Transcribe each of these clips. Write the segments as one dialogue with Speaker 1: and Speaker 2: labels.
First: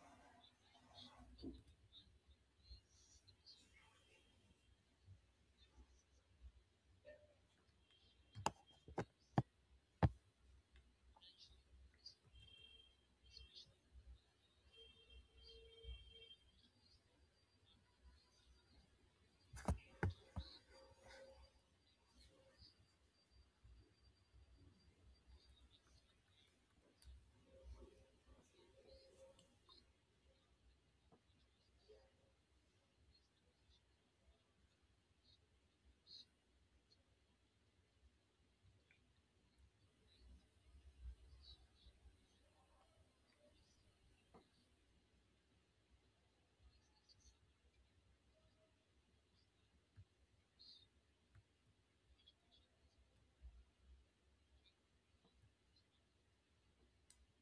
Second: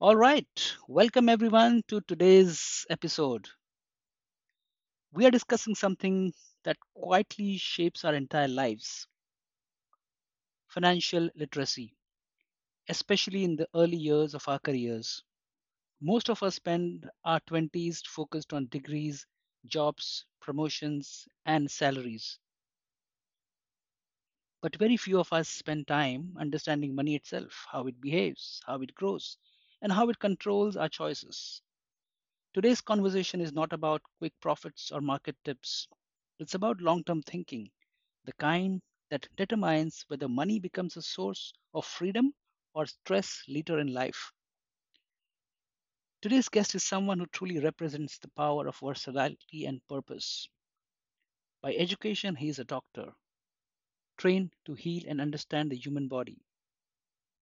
Speaker 1: All right, welcome everyone to today's episode. We are discussing something that quietly shapes our entire lives financial literacy, especially in the early years of our careers. Most of us spend our 20s focused on degrees, jobs, promotions, and salaries. But very few of us spend time understanding money itself, how it behaves, how it grows, and how it controls our choices. Today's conversation is not about quick profits or market tips. It's about long term thinking, the kind that determines whether money becomes a source of freedom or stress later in life. Today's guest is someone who truly represents the power of versatility and purpose. By education, he is a doctor, trained to heal and understand the human body.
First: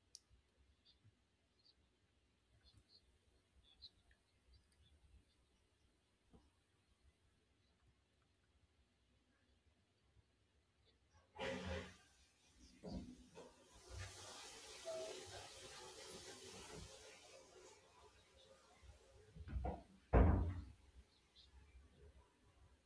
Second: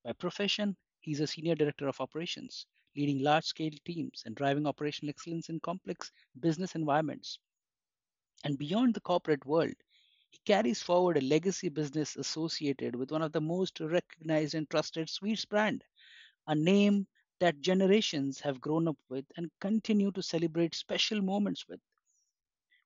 Speaker 1: By profession, he is a senior director of operations, leading large scale teams and driving operational excellence in complex business environments. And beyond the corporate world, he carries forward a legacy business associated with one of the most recognized and trusted sweets brand, a name that generations have grown up with and continue to celebrate special moments with.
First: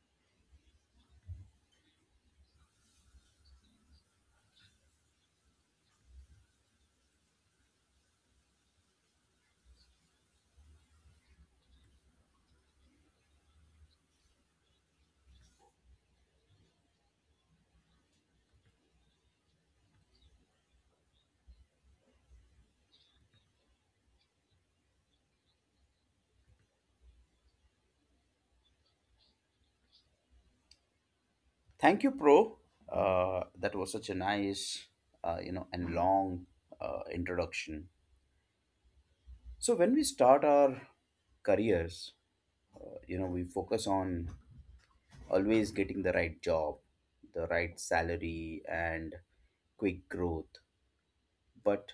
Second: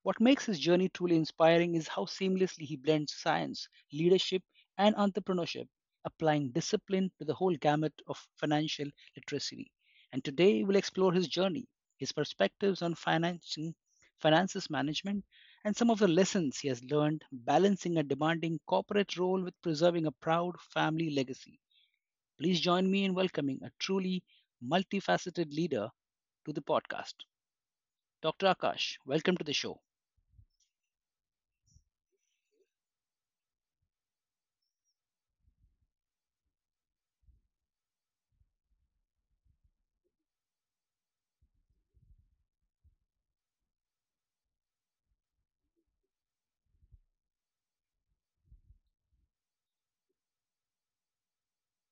Speaker 1: What makes his journey truly inspiring is how seamlessly he blends science, leadership, and entrepreneurship, applying discipline to the whole gamut of financial literacy. And today we'll explore his journey, his perspectives on financing, finances management, and some of the lessons he has learned balancing a demanding corporate role with preserving a proud family legacy. Please join me in welcoming a truly multifaceted leader to the podcast. Dr. Akash, welcome to the show.
Speaker 2: Thank you, Pro. That was such a nice, and long introduction. So when we start our careers, we focus on always getting the right job, the right salary, and quick growth. But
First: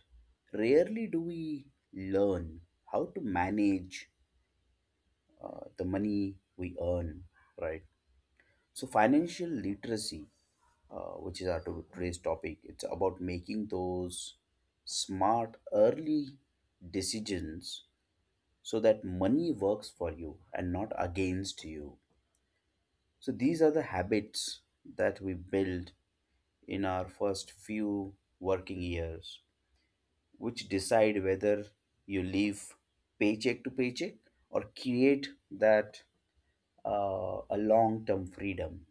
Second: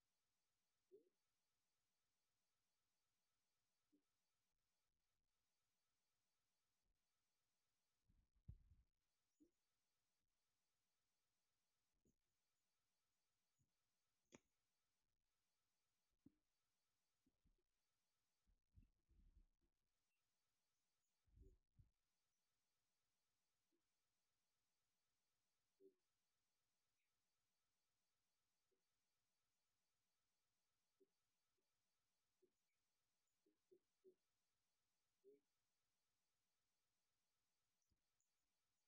Speaker 2: rarely do we learn how to manage the money we earn, right? So financial literacy, which is our today's topic. It's about making those smart early decisions so that money works for you and not against you. So these are the habits that we build in our first few working years, which decide whether you live paycheck to paycheck or create that a long term freedom.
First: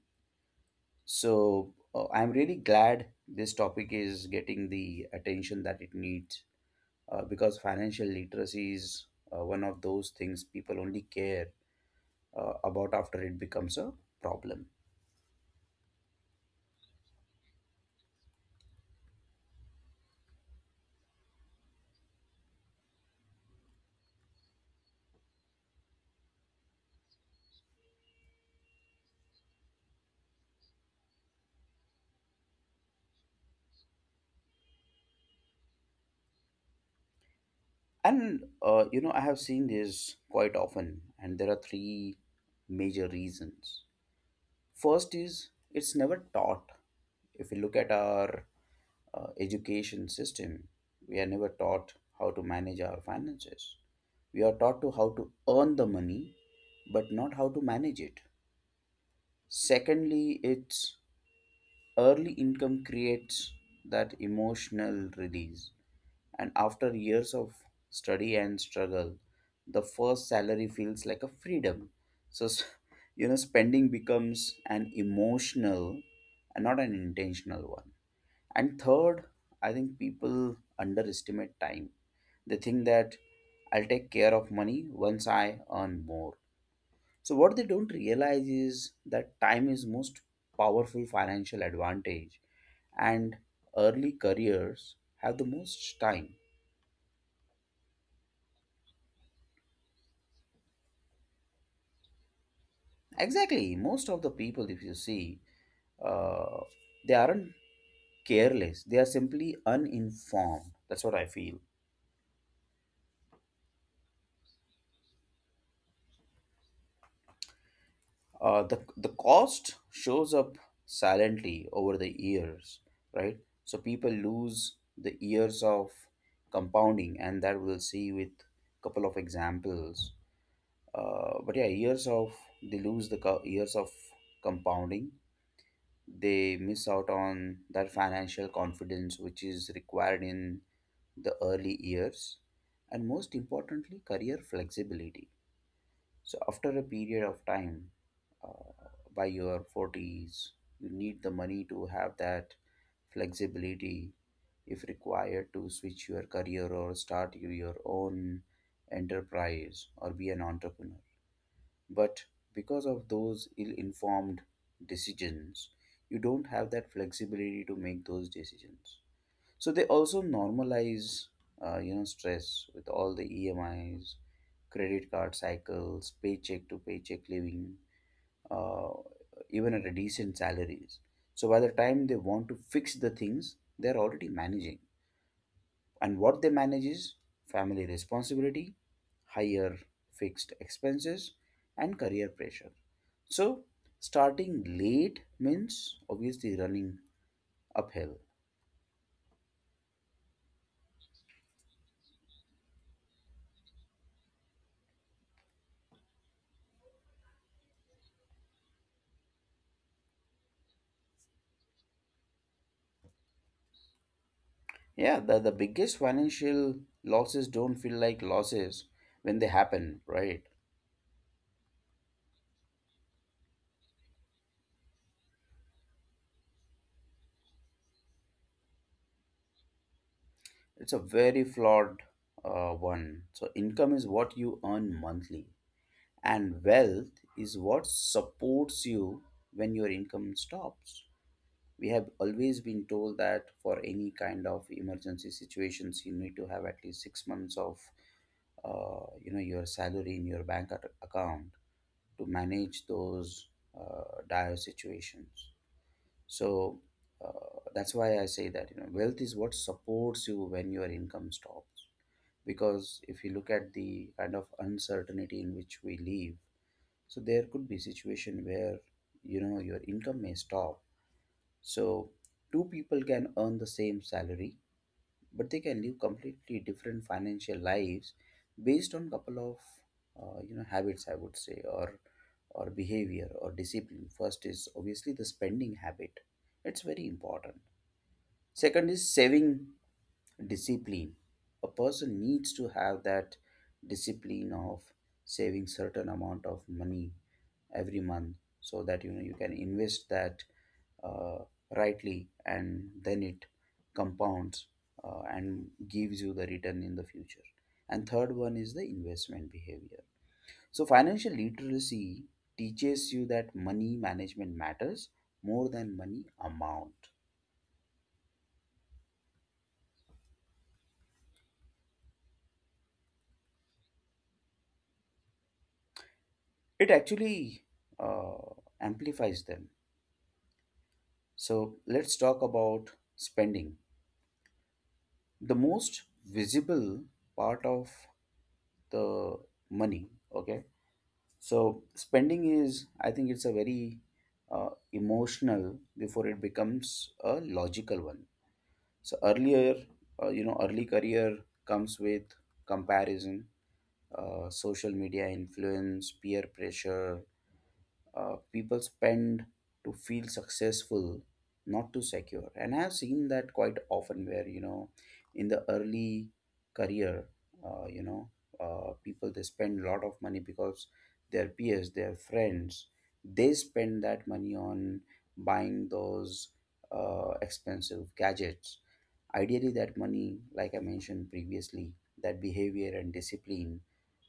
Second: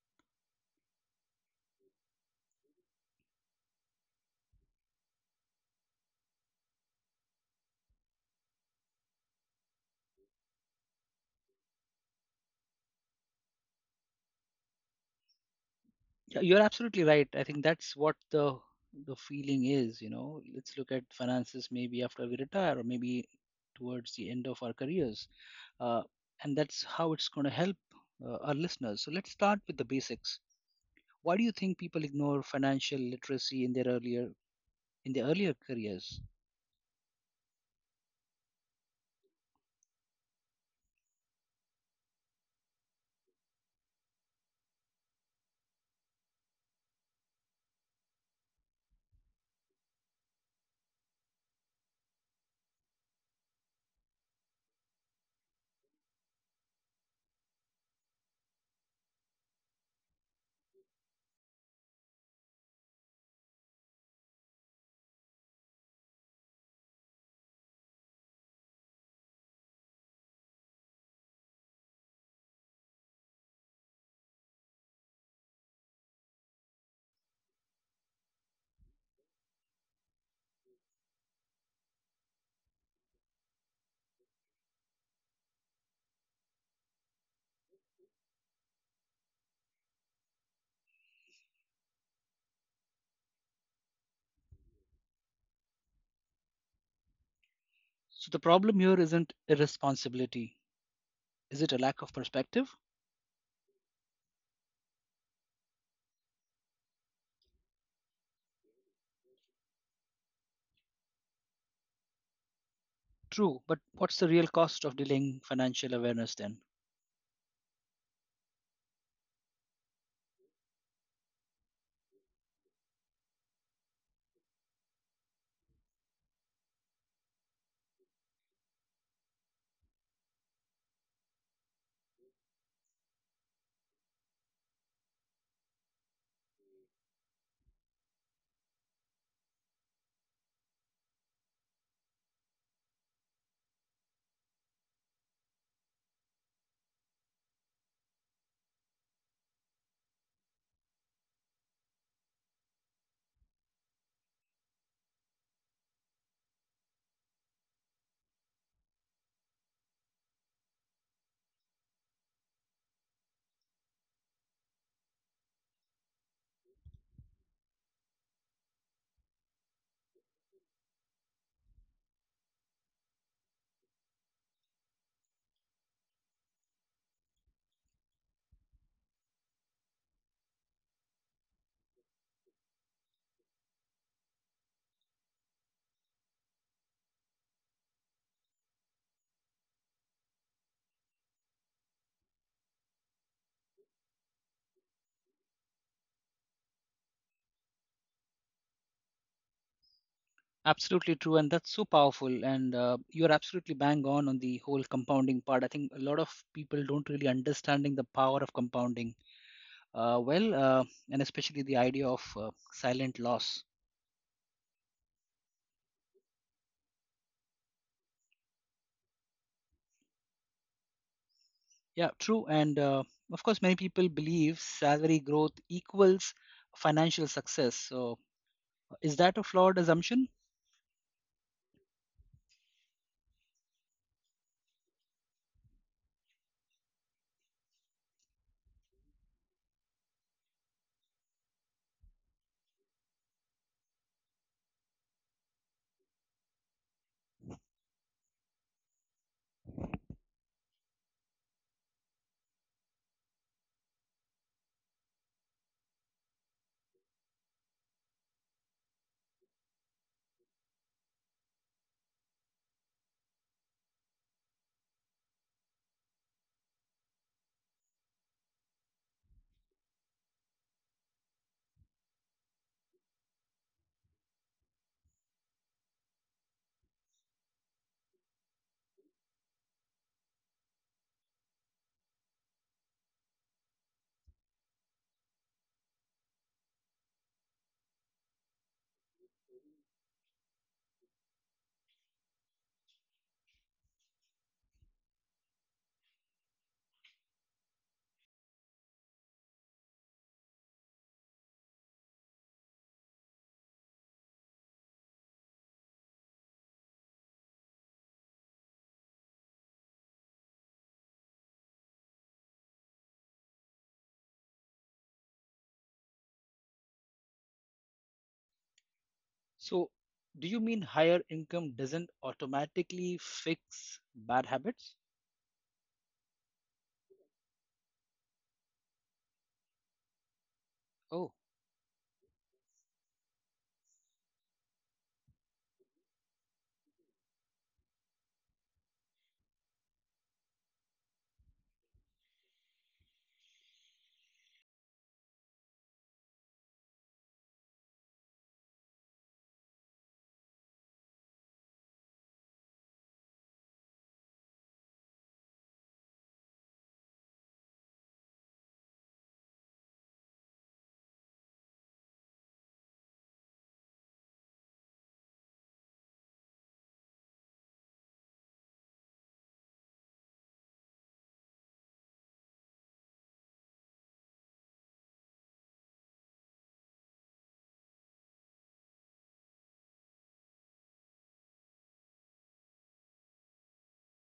Speaker 2: So I'm really glad this topic is getting the attention that it needs because financial literacy is one of those things people only care about after it becomes a problem.
Speaker 1: Yeah, you're absolutely right. I think that's what the feeling is, you know. Let's look at finances maybe after we retire or maybe towards the end of our careers. Uh, and that's how it's going to help our listeners. So let's start with the basics. Why do you think people ignore financial literacy in their earlier careers?
Speaker 2: I have seen this quite often, and there are three major reasons. First is it's never taught. If you look at our education system, we are never taught how to manage our finances. We are taught to how to earn the money, but not how to manage it. Secondly, it's early income creates that emotional release, and after years of study and struggle, the first salary feels like a freedom. So you know, spending becomes an emotional and not an intentional one. And third, I think people underestimate time. They think that I'll take care of money once I earn more. So what they don't realize is that time is most powerful financial advantage, and early careers have the most time.
Speaker 1: So the problem here isn't irresponsibility. Is it a lack of perspective?
Speaker 2: Exactly, most of the people if you see, uh, they aren't careless, they are simply uninformed. That's what I feel.
Speaker 1: True, but what's the real cost of delaying financial awareness then?
Speaker 2: The cost shows up silently over the years, right? So people lose the years of compounding, and that we'll see with couple of examples, but yeah, years of compounding. They miss out on that financial confidence which is required in the early years, and most importantly career flexibility. So after a period of time, uh, by your 40s you need the money to have that flexibility if required to switch your career or start your own enterprise or be an entrepreneur. But because of those ill informed decisions, you don't have that flexibility to make those decisions. So they also normalize, stress with all the EMIs, credit card cycles, paycheck to paycheck living, uh, even at a decent salaries. So by the time they want to fix the things, they're already managing. And what they manage is family responsibility, higher fixed expenses, and career pressure. So, starting late means obviously running uphill.
Speaker 1: Absolutely true, and that's so powerful. And you're absolutely bang on the whole compounding part. I think a lot of people don't really understanding the power of compounding. Uh, well, uh, and especially the idea of silent loss.
Speaker 2: Yeah, the biggest financial losses don't feel like losses when they happen, right?
Speaker 1: Yeah, true. And of course, many people believe salary growth equals financial success. So, is that a flawed assumption?
Speaker 2: It's a very flawed one. So, income is what you earn monthly, and wealth is what supports you when your income stops. We have always been told that for any kind of emergency situations you need to have at least 6 months of your salary in your account to manage those dire situations. So that's why I say that, you know, wealth is what supports you when your income stops, because if you look at the kind of uncertainty in which we live, so there could be situation where, you know, your income may stop. So, two people can earn the same salary, but they can live completely different financial lives based on couple of habits, I would say, or behavior or discipline. First is obviously the spending habit. It's very important. Second is saving discipline. A person needs to have that discipline of saving certain amount of money every month, so that, you know, you can invest that uh, rightly, and then it compounds, and gives you the return in the future. And third one is the investment behavior. So financial literacy teaches you that money management matters more than money amount.
Speaker 1: So, do you mean higher income doesn't automatically fix bad habits?
Speaker 2: It actually uh, amplifies them.
Speaker 1: Oh.
Speaker 2: So let's talk about spending, the most visible part of the money. Okay. So spending is, I think, it's a very emotional before it becomes a logical one. So earlier, early career comes with comparison, social media influence, peer pressure. People spend to feel successful, not to secure, and I've seen that quite often where, you know, in the early career, uh, you know people they spend a lot of money because their peers, their friends, they spend that money on buying those expensive gadgets. Ideally that money, like I mentioned previously, that behavior and discipline,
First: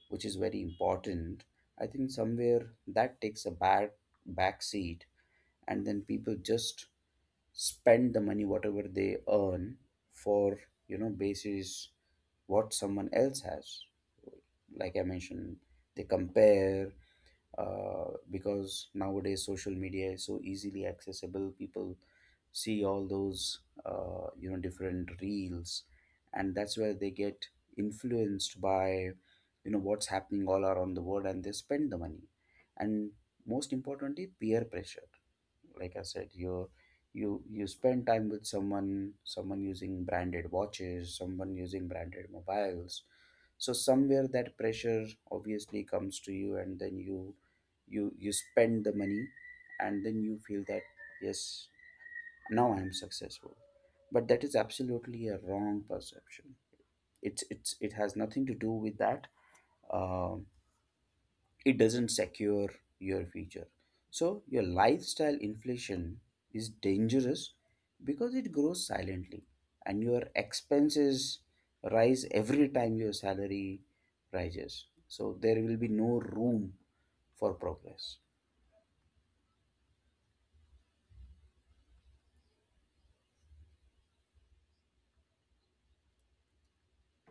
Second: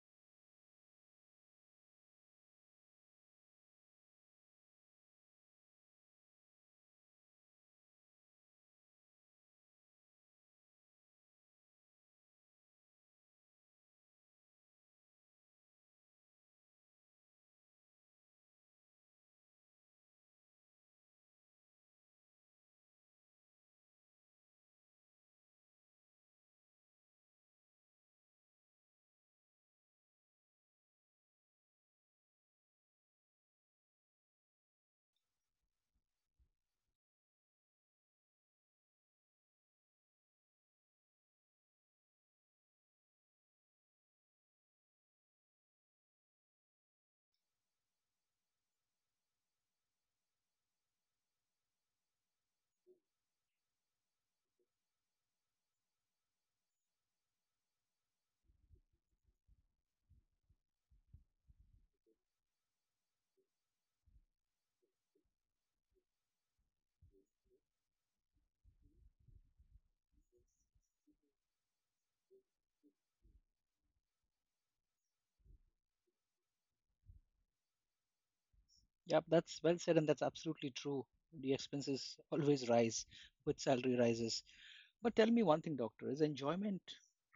Speaker 2: which is very important, I think somewhere that takes a bad back seat, and then people just spend the money whatever they earn for, you know, basis what someone else has. Like I mentioned, they compare, because nowadays social media is so easily accessible. People see all those different reels, and that's where they get influenced by, you know, what's happening all around the world, and they spend the money. And most importantly, peer pressure. Like I said, you spend time with someone, someone using branded watches, someone using branded mobiles. So somewhere that pressure obviously comes to you, and then you spend the money, and then you feel that yes, now I am successful. But that is absolutely a wrong perception. It has nothing to do with that. Um it doesn't secure your future. So, your lifestyle inflation is dangerous because it grows silently, and your expenses rise every time your salary rises. So, there will be no room for progress.
Speaker 1: Yep, that's well said, and that's absolutely true. The expenses always rise with salary rises. But tell me one thing, doctor, is enjoyment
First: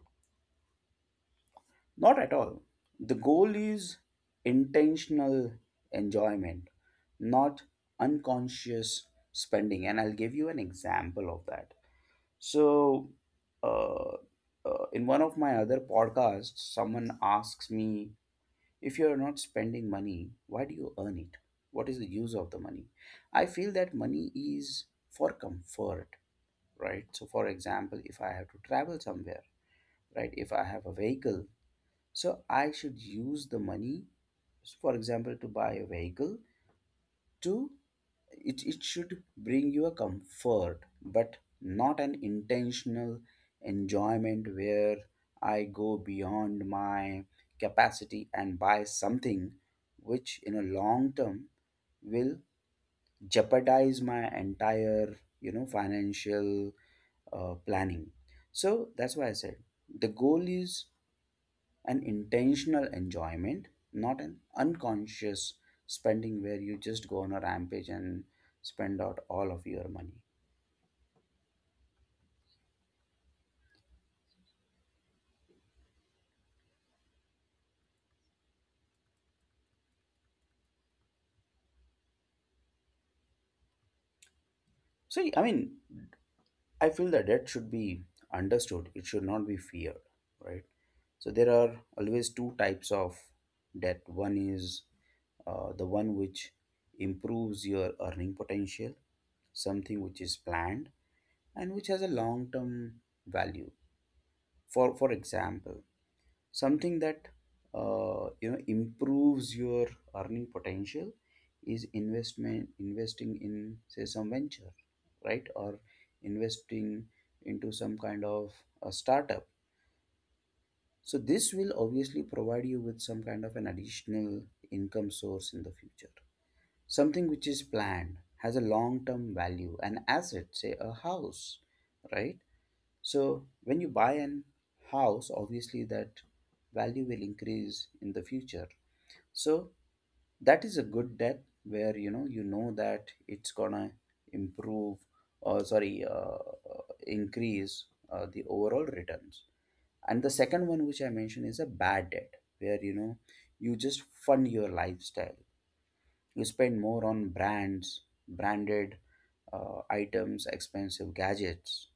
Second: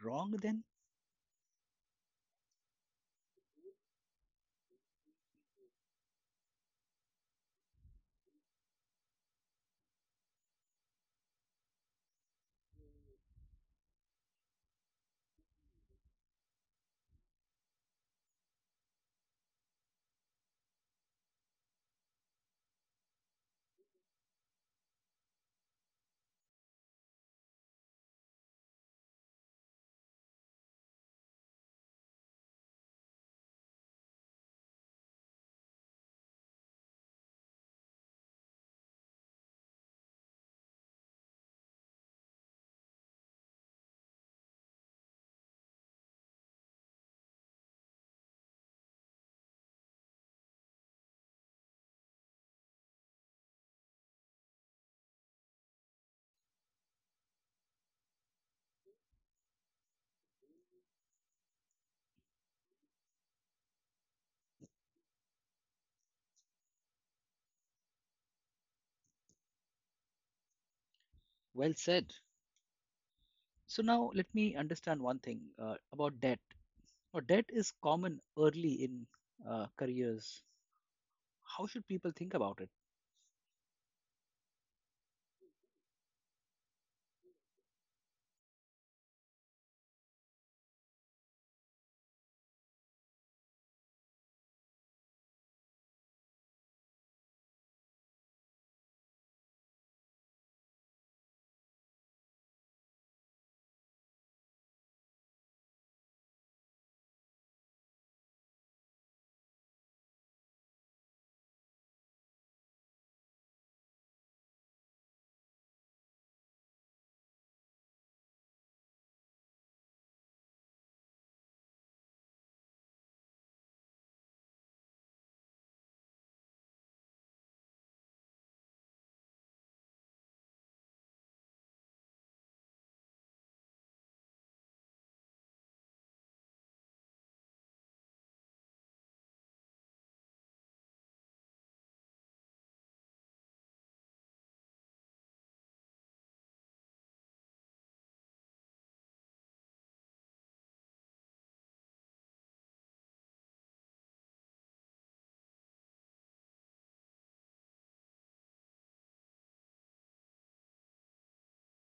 Speaker 1: wrong then?
Speaker 2: Not at all. The goal is intentional enjoyment, not unconscious spending. And I'll give you an example of that. So, uh, in one of my other podcasts, someone asks me, if you're not spending money, why do you earn it? What is the use of the money? I feel that money is for comfort, right? So, for example, if I have to travel somewhere, right? If I have a vehicle, so I should use the money, for example, to buy a vehicle to it should bring you a comfort, but not an intentional enjoyment where I go beyond my capacity and buy something which in a long term will jeopardize my entire, you know, financial planning. So that's why I said the goal is an intentional enjoyment, not an unconscious spending where you just go on a rampage and spend out all of your money.
Speaker 1: Well said. So now let me understand one thing about debt. Now, debt is common early in careers. How should people think about it?
Speaker 2: So, I mean, I feel that debt should be understood, it should not be feared, right? So, there are always two types of debt. One is the one which improves your earning potential, something which is planned and which has a long term value. For example, something that improves your earning potential is investment investing in say some venture, right? Or investing into some kind of a startup. So this will obviously provide you with some kind of an additional income source in the future. Something which is planned, has a long term value, an asset, say a house, right? So when you buy an house, obviously that value will increase in the future. So that is a good debt where, you know, you know that it's gonna improve or sorry increase the overall returns. And the second one which I mentioned is a bad debt where, you know, you just fund your lifestyle. You spend more on brands, branded items, expensive gadgets,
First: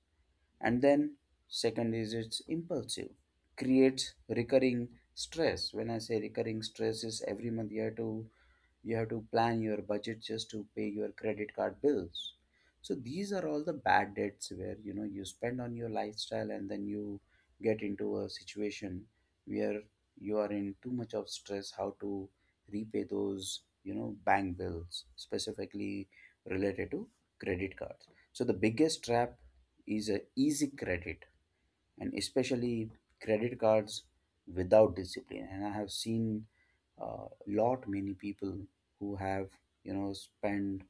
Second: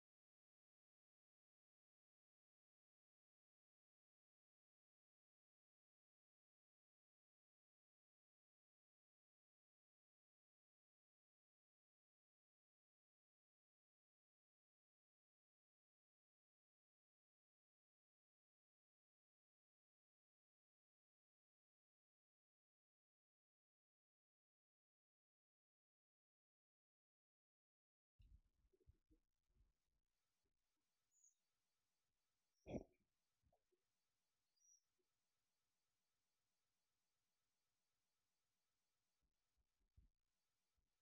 Speaker 2: and then second is it's impulsive, creates recurring stress. When I say recurring stress is every month you have to plan your budget just to pay your credit card bills. So these are all the bad debts where you know you spend on your lifestyle and then you get into a situation where you are in too much of stress how to repay those, you know, bank bills specifically related to credit cards. So the biggest trap is a easy credit, and especially credit cards without discipline. And I have seen lot many people who have, you know, spend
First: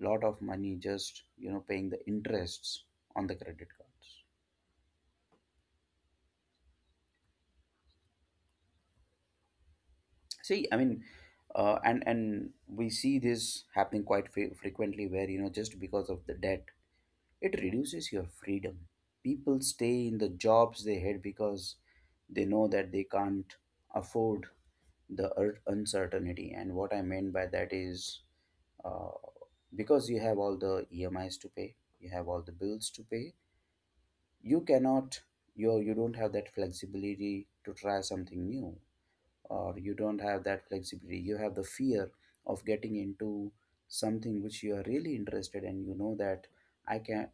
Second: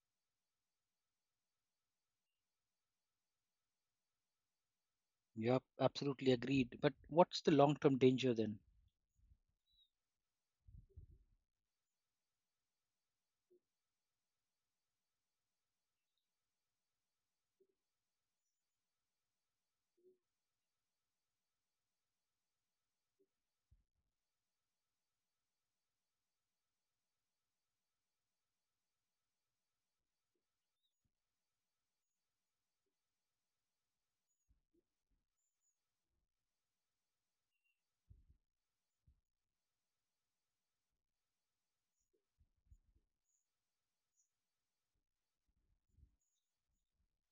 Speaker 2: lot of money just, you know, paying the interests on the credit cards.
Speaker 1: Yep, absolutely agreed. But what's the long term danger then?
Speaker 2: See, I mean, and we see this happening quite frequently, where you know just because of the debt, it reduces your freedom. People stay in the jobs they hate because they know that they can't afford the uncertainty. And what I meant by that is, uh, because you have all the EMIs to pay, you have all the bills to pay, you cannot, you don't have that flexibility to try something new. Or you don't have that flexibility, you have the fear of getting into something which you are really interested, and you know that I can,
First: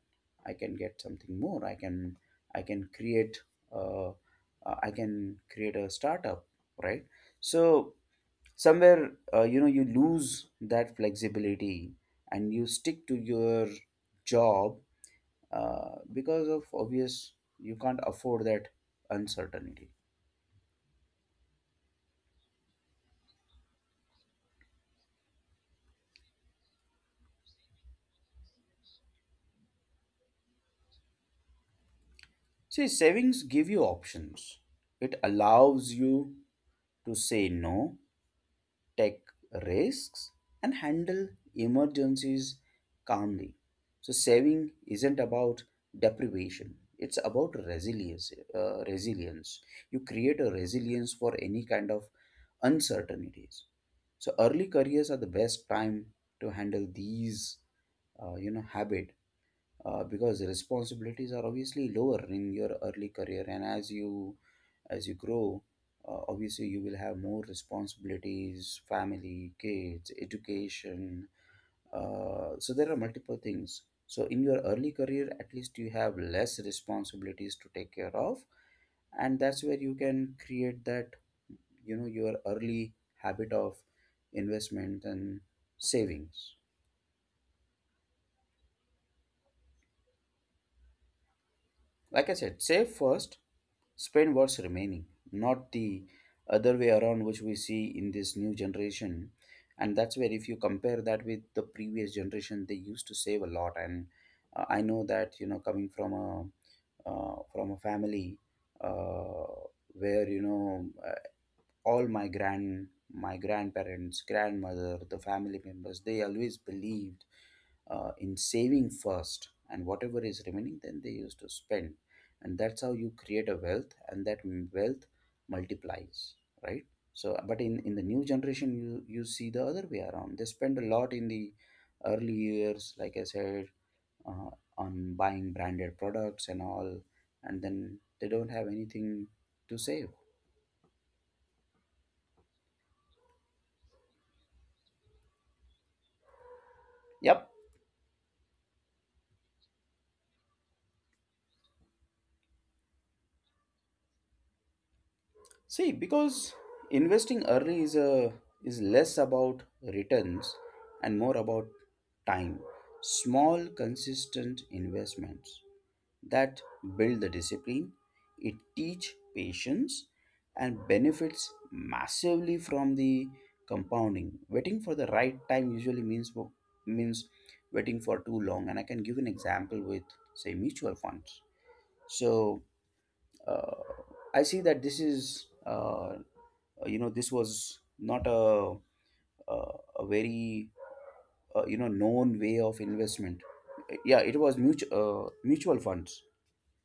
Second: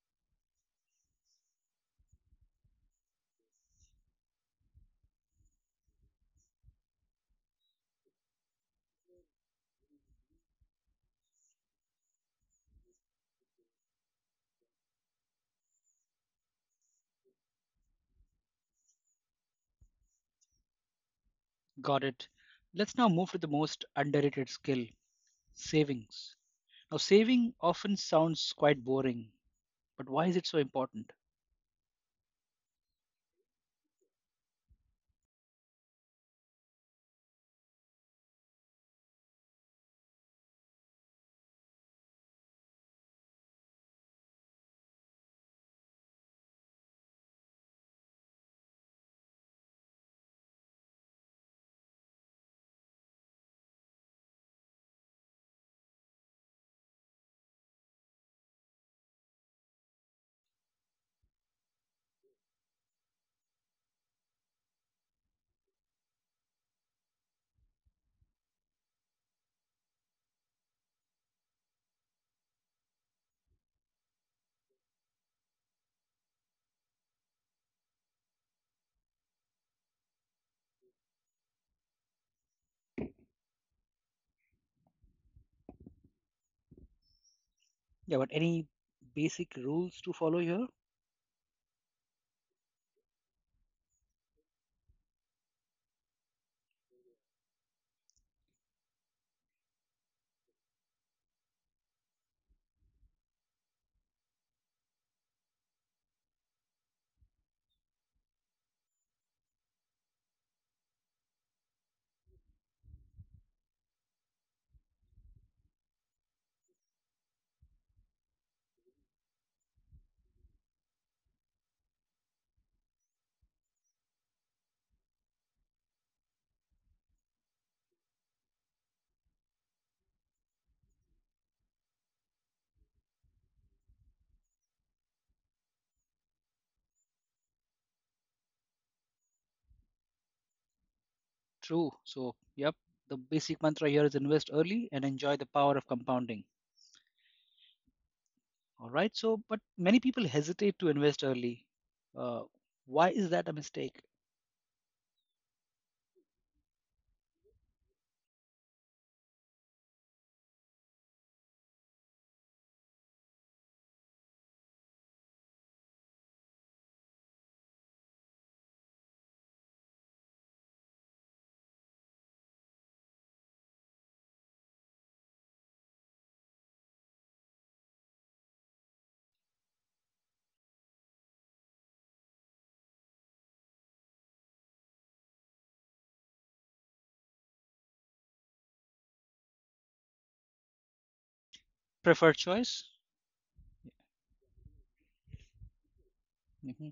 Speaker 2: I can get something more, I can, I can create, I can create a startup, right? So somewhere, you know, you lose that flexibility and you stick to your job, because of obvious you can't afford that uncertainty.
Speaker 1: Got it. Let's now move to the most underrated skill savings. Now, saving often sounds quite boring, but why is it so important?
Speaker 2: See, savings give you options. It allows you to say no, take risks, and handle emergencies calmly. So saving isn't about deprivation, it's about resilience. Resilience, you create a resilience for any kind of uncertainties. So early careers are the best time to handle these, you know, habit, because the responsibilities are obviously lower in your early career, and as you grow, obviously you will have more responsibilities, family, kids, education. So there are multiple things. So in your early career, at least you have less responsibilities to take care of, and that's where you can create that, you know, your early habit of investment and savings.
Speaker 1: Yeah, but any basic rules to follow here?
Speaker 2: Like I said, save first, spend what's remaining, not the other way around, which we see in this new generation. And that's where if you compare that with the previous generation, they used to save a lot. And I know that, you know, coming from a family, where you know all my grand my grandparents, grandmother, the family members, they always believed, in saving first and whatever is remaining then they used to spend. And that's how you create a wealth, and that wealth multiplies, right? So, but in the new generation, you see the other way around. They spend a lot in the early years, like I said, uh, on buying branded products and all. And then they don't have anything to save.
Speaker 1: True. So, yep, the basic mantra here is invest early and enjoy the power of compounding.
Speaker 2: Yep.
Speaker 1: All right. So, but many people hesitate to invest early. Uh, why is that a mistake?
Speaker 2: See, because investing early is a is less about returns and more about time. Small, consistent investments that build the discipline, it teach patience and benefits massively from the compounding. Waiting for the right time usually means means waiting for too long. And I can give an example with say mutual funds. So, uh, I see that this is you know, this was not a a, a very, you know,
Speaker 1: Preferred
Speaker 2: known way of
Speaker 1: choice?
Speaker 2: investment. Yeah, it was mutual mutual funds.
Speaker 1: Hmm.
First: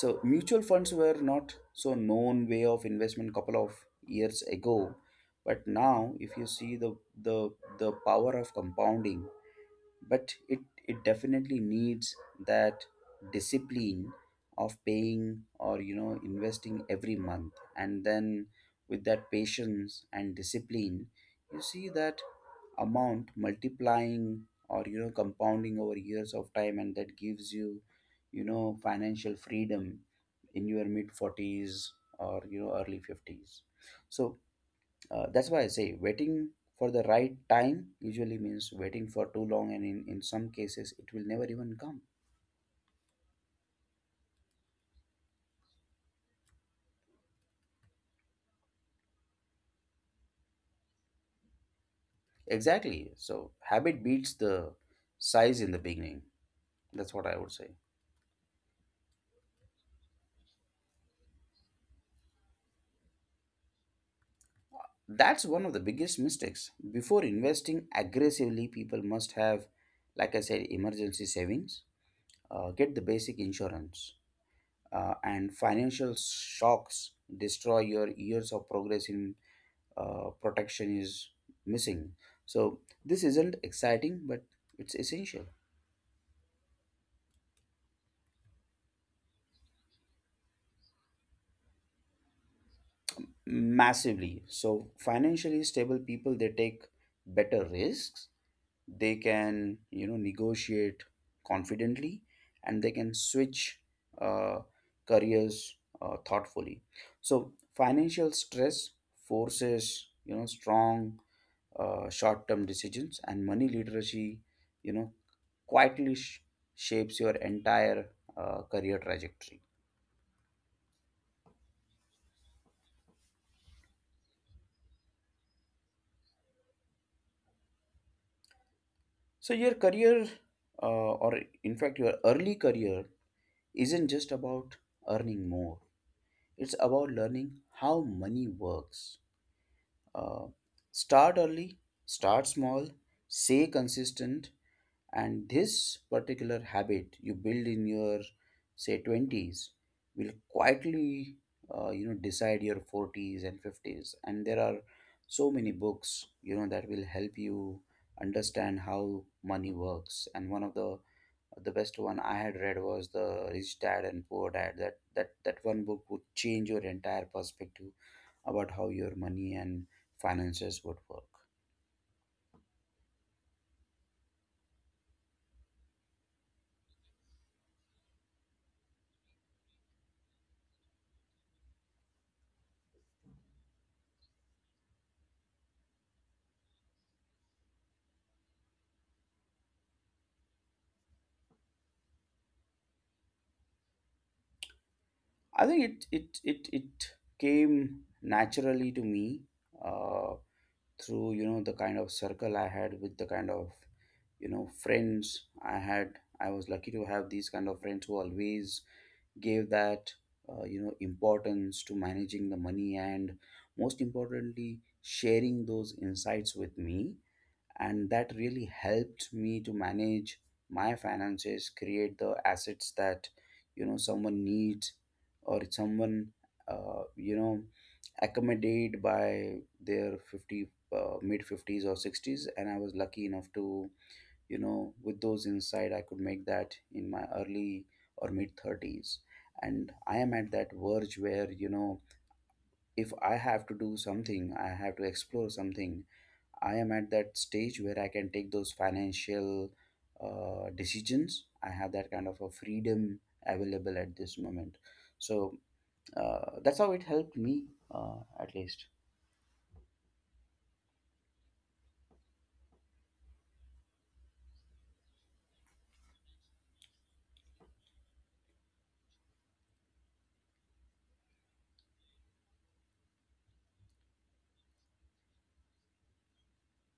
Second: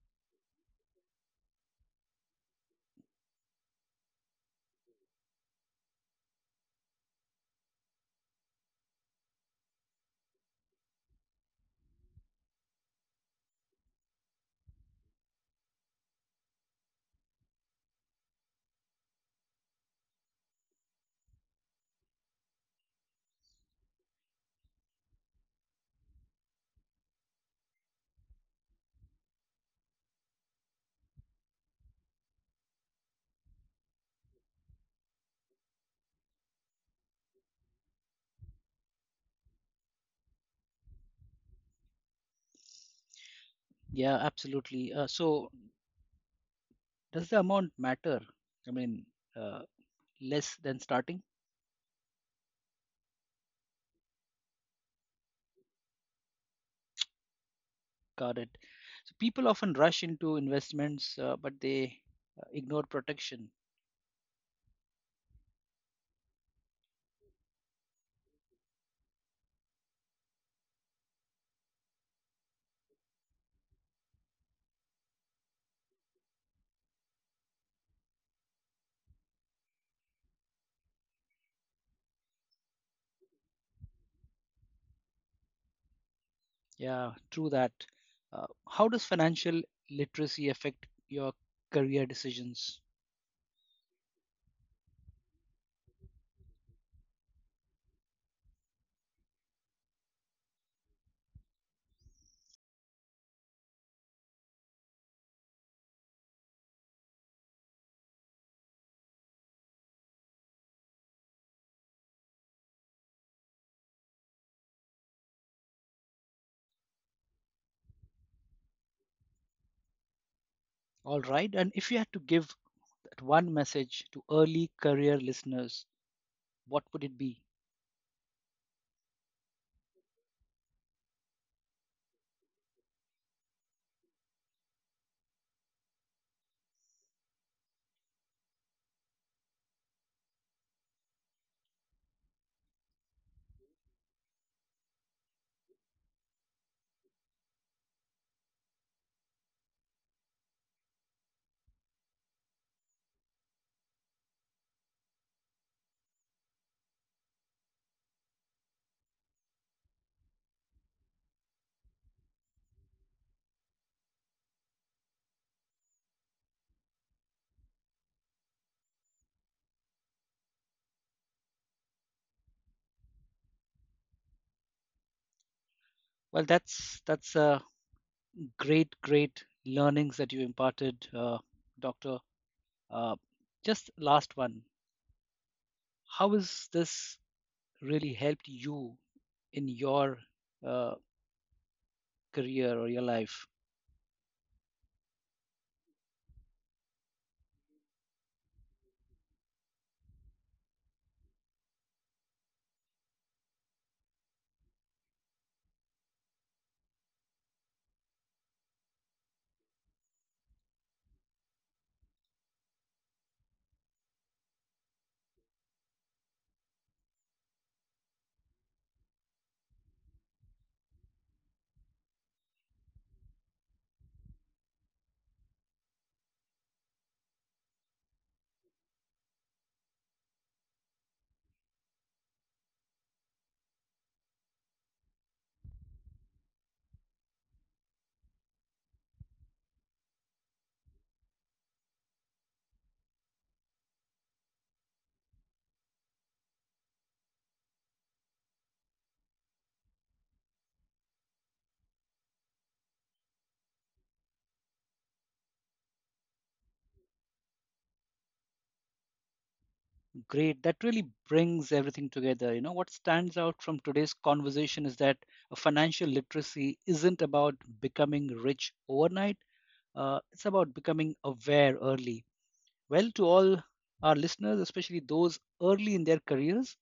Speaker 2: So mutual funds were not so known way of investment couple of years ago, but now if you see the the power of compounding. But it definitely needs that discipline of paying, or you know, investing every month. And then with that patience and discipline, you see that amount multiplying or, you know, compounding over years of time. And that gives you, you know, financial freedom in your mid 40s or, you know, early 50s. So that's why I say waiting for the right time usually means waiting for too long, and in some cases, it will never even come.
Speaker 1: Yeah, absolutely. So, does the amount matter? I mean, uh, less than starting?
Speaker 2: Exactly. So habit beats the size in the beginning. That's what I would say.
Speaker 1: Got it. So people often rush into investments, but they ignore protection.
Speaker 2: That's one of the biggest mistakes. Before investing aggressively, people must have, like I said, emergency savings, get the basic insurance, and financial shocks destroy your years of progress in protection is missing. So this isn't exciting, but it's essential.
Speaker 1: Yeah, true that. How does financial literacy affect your career decisions?
Speaker 2: Massively. So financially stable people, they take better risks. They can, you know, negotiate confidently, and they can switch uh, careers thoughtfully. So financial stress forces, you know, strong short-term decisions, and money literacy, you know, quietly shapes your entire career trajectory.
Speaker 1: All right. And if you had to give that one message to early career listeners, what would it be?
Speaker 2: So your career, uh, or in fact your early career, isn't just about earning more. It's about learning how money works. Uh, start early, start small, stay consistent. And this particular habit you build in your say 20s will quietly, you know, decide your 40s and 50s. And there are so many books, you know, that will help you understand how money works. And one of the best one I had read was the Rich Dad and Poor Dad. That one book would change your entire perspective about how your money and finances would work.
Speaker 1: Well, that's a great learnings that you imparted, Doctor. Uh, just last one. How has this really helped you in your uh, career or your life?
Speaker 2: I think it came naturally to me, uh, through, you know, the kind of circle I had, with the kind of, you know, friends I had. I was lucky to have these kind of friends who always gave that, you know, importance to managing the money, and most importantly sharing those insights with me. And that really helped me to manage my finances, create the assets that, you know, someone needs, or someone, you know, accommodate by their 50, mid 50s or 60s. And I was lucky enough to, you know, with those insight, I could make that in my early or mid 30s. And I am at that verge where, you know, if I have to do something, I have to explore something, I am at that stage where I can take those financial, decisions. I have that kind of a freedom available at this moment. So that's how it helped me, at least.
Speaker 1: Great. That really brings everything together. You know, what stands out from today's conversation is that financial literacy isn't about becoming rich overnight, it's about becoming aware early. Well, to all our listeners, especially those early in their careers,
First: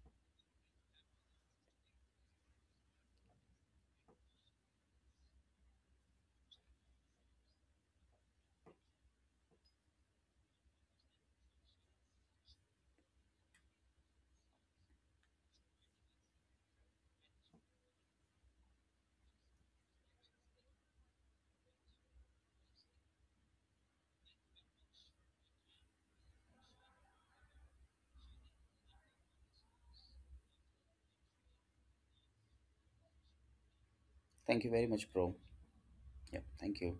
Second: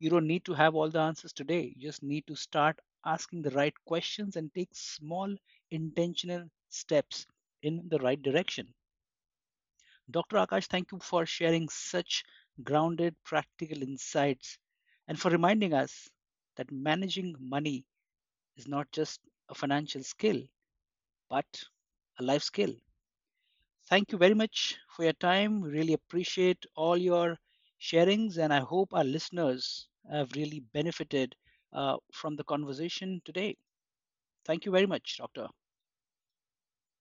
Speaker 1: you don't need to have all the answers today. You just need to start asking the right questions and take small intentional steps in the right direction. Dr. Akash, thank you for sharing such grounded, practical insights and for reminding us that managing money is not just a financial skill, but a life skill. Thank you very much for your time. Really appreciate all your sharings, and I hope our listeners have really benefited from the conversation today.
Speaker 2: Thank
Speaker 1: Thank
Speaker 2: you
Speaker 1: you very
Speaker 2: very much,
Speaker 1: much,
Speaker 2: bro.
Speaker 1: Doctor.
Speaker 2: Yeah, thank you.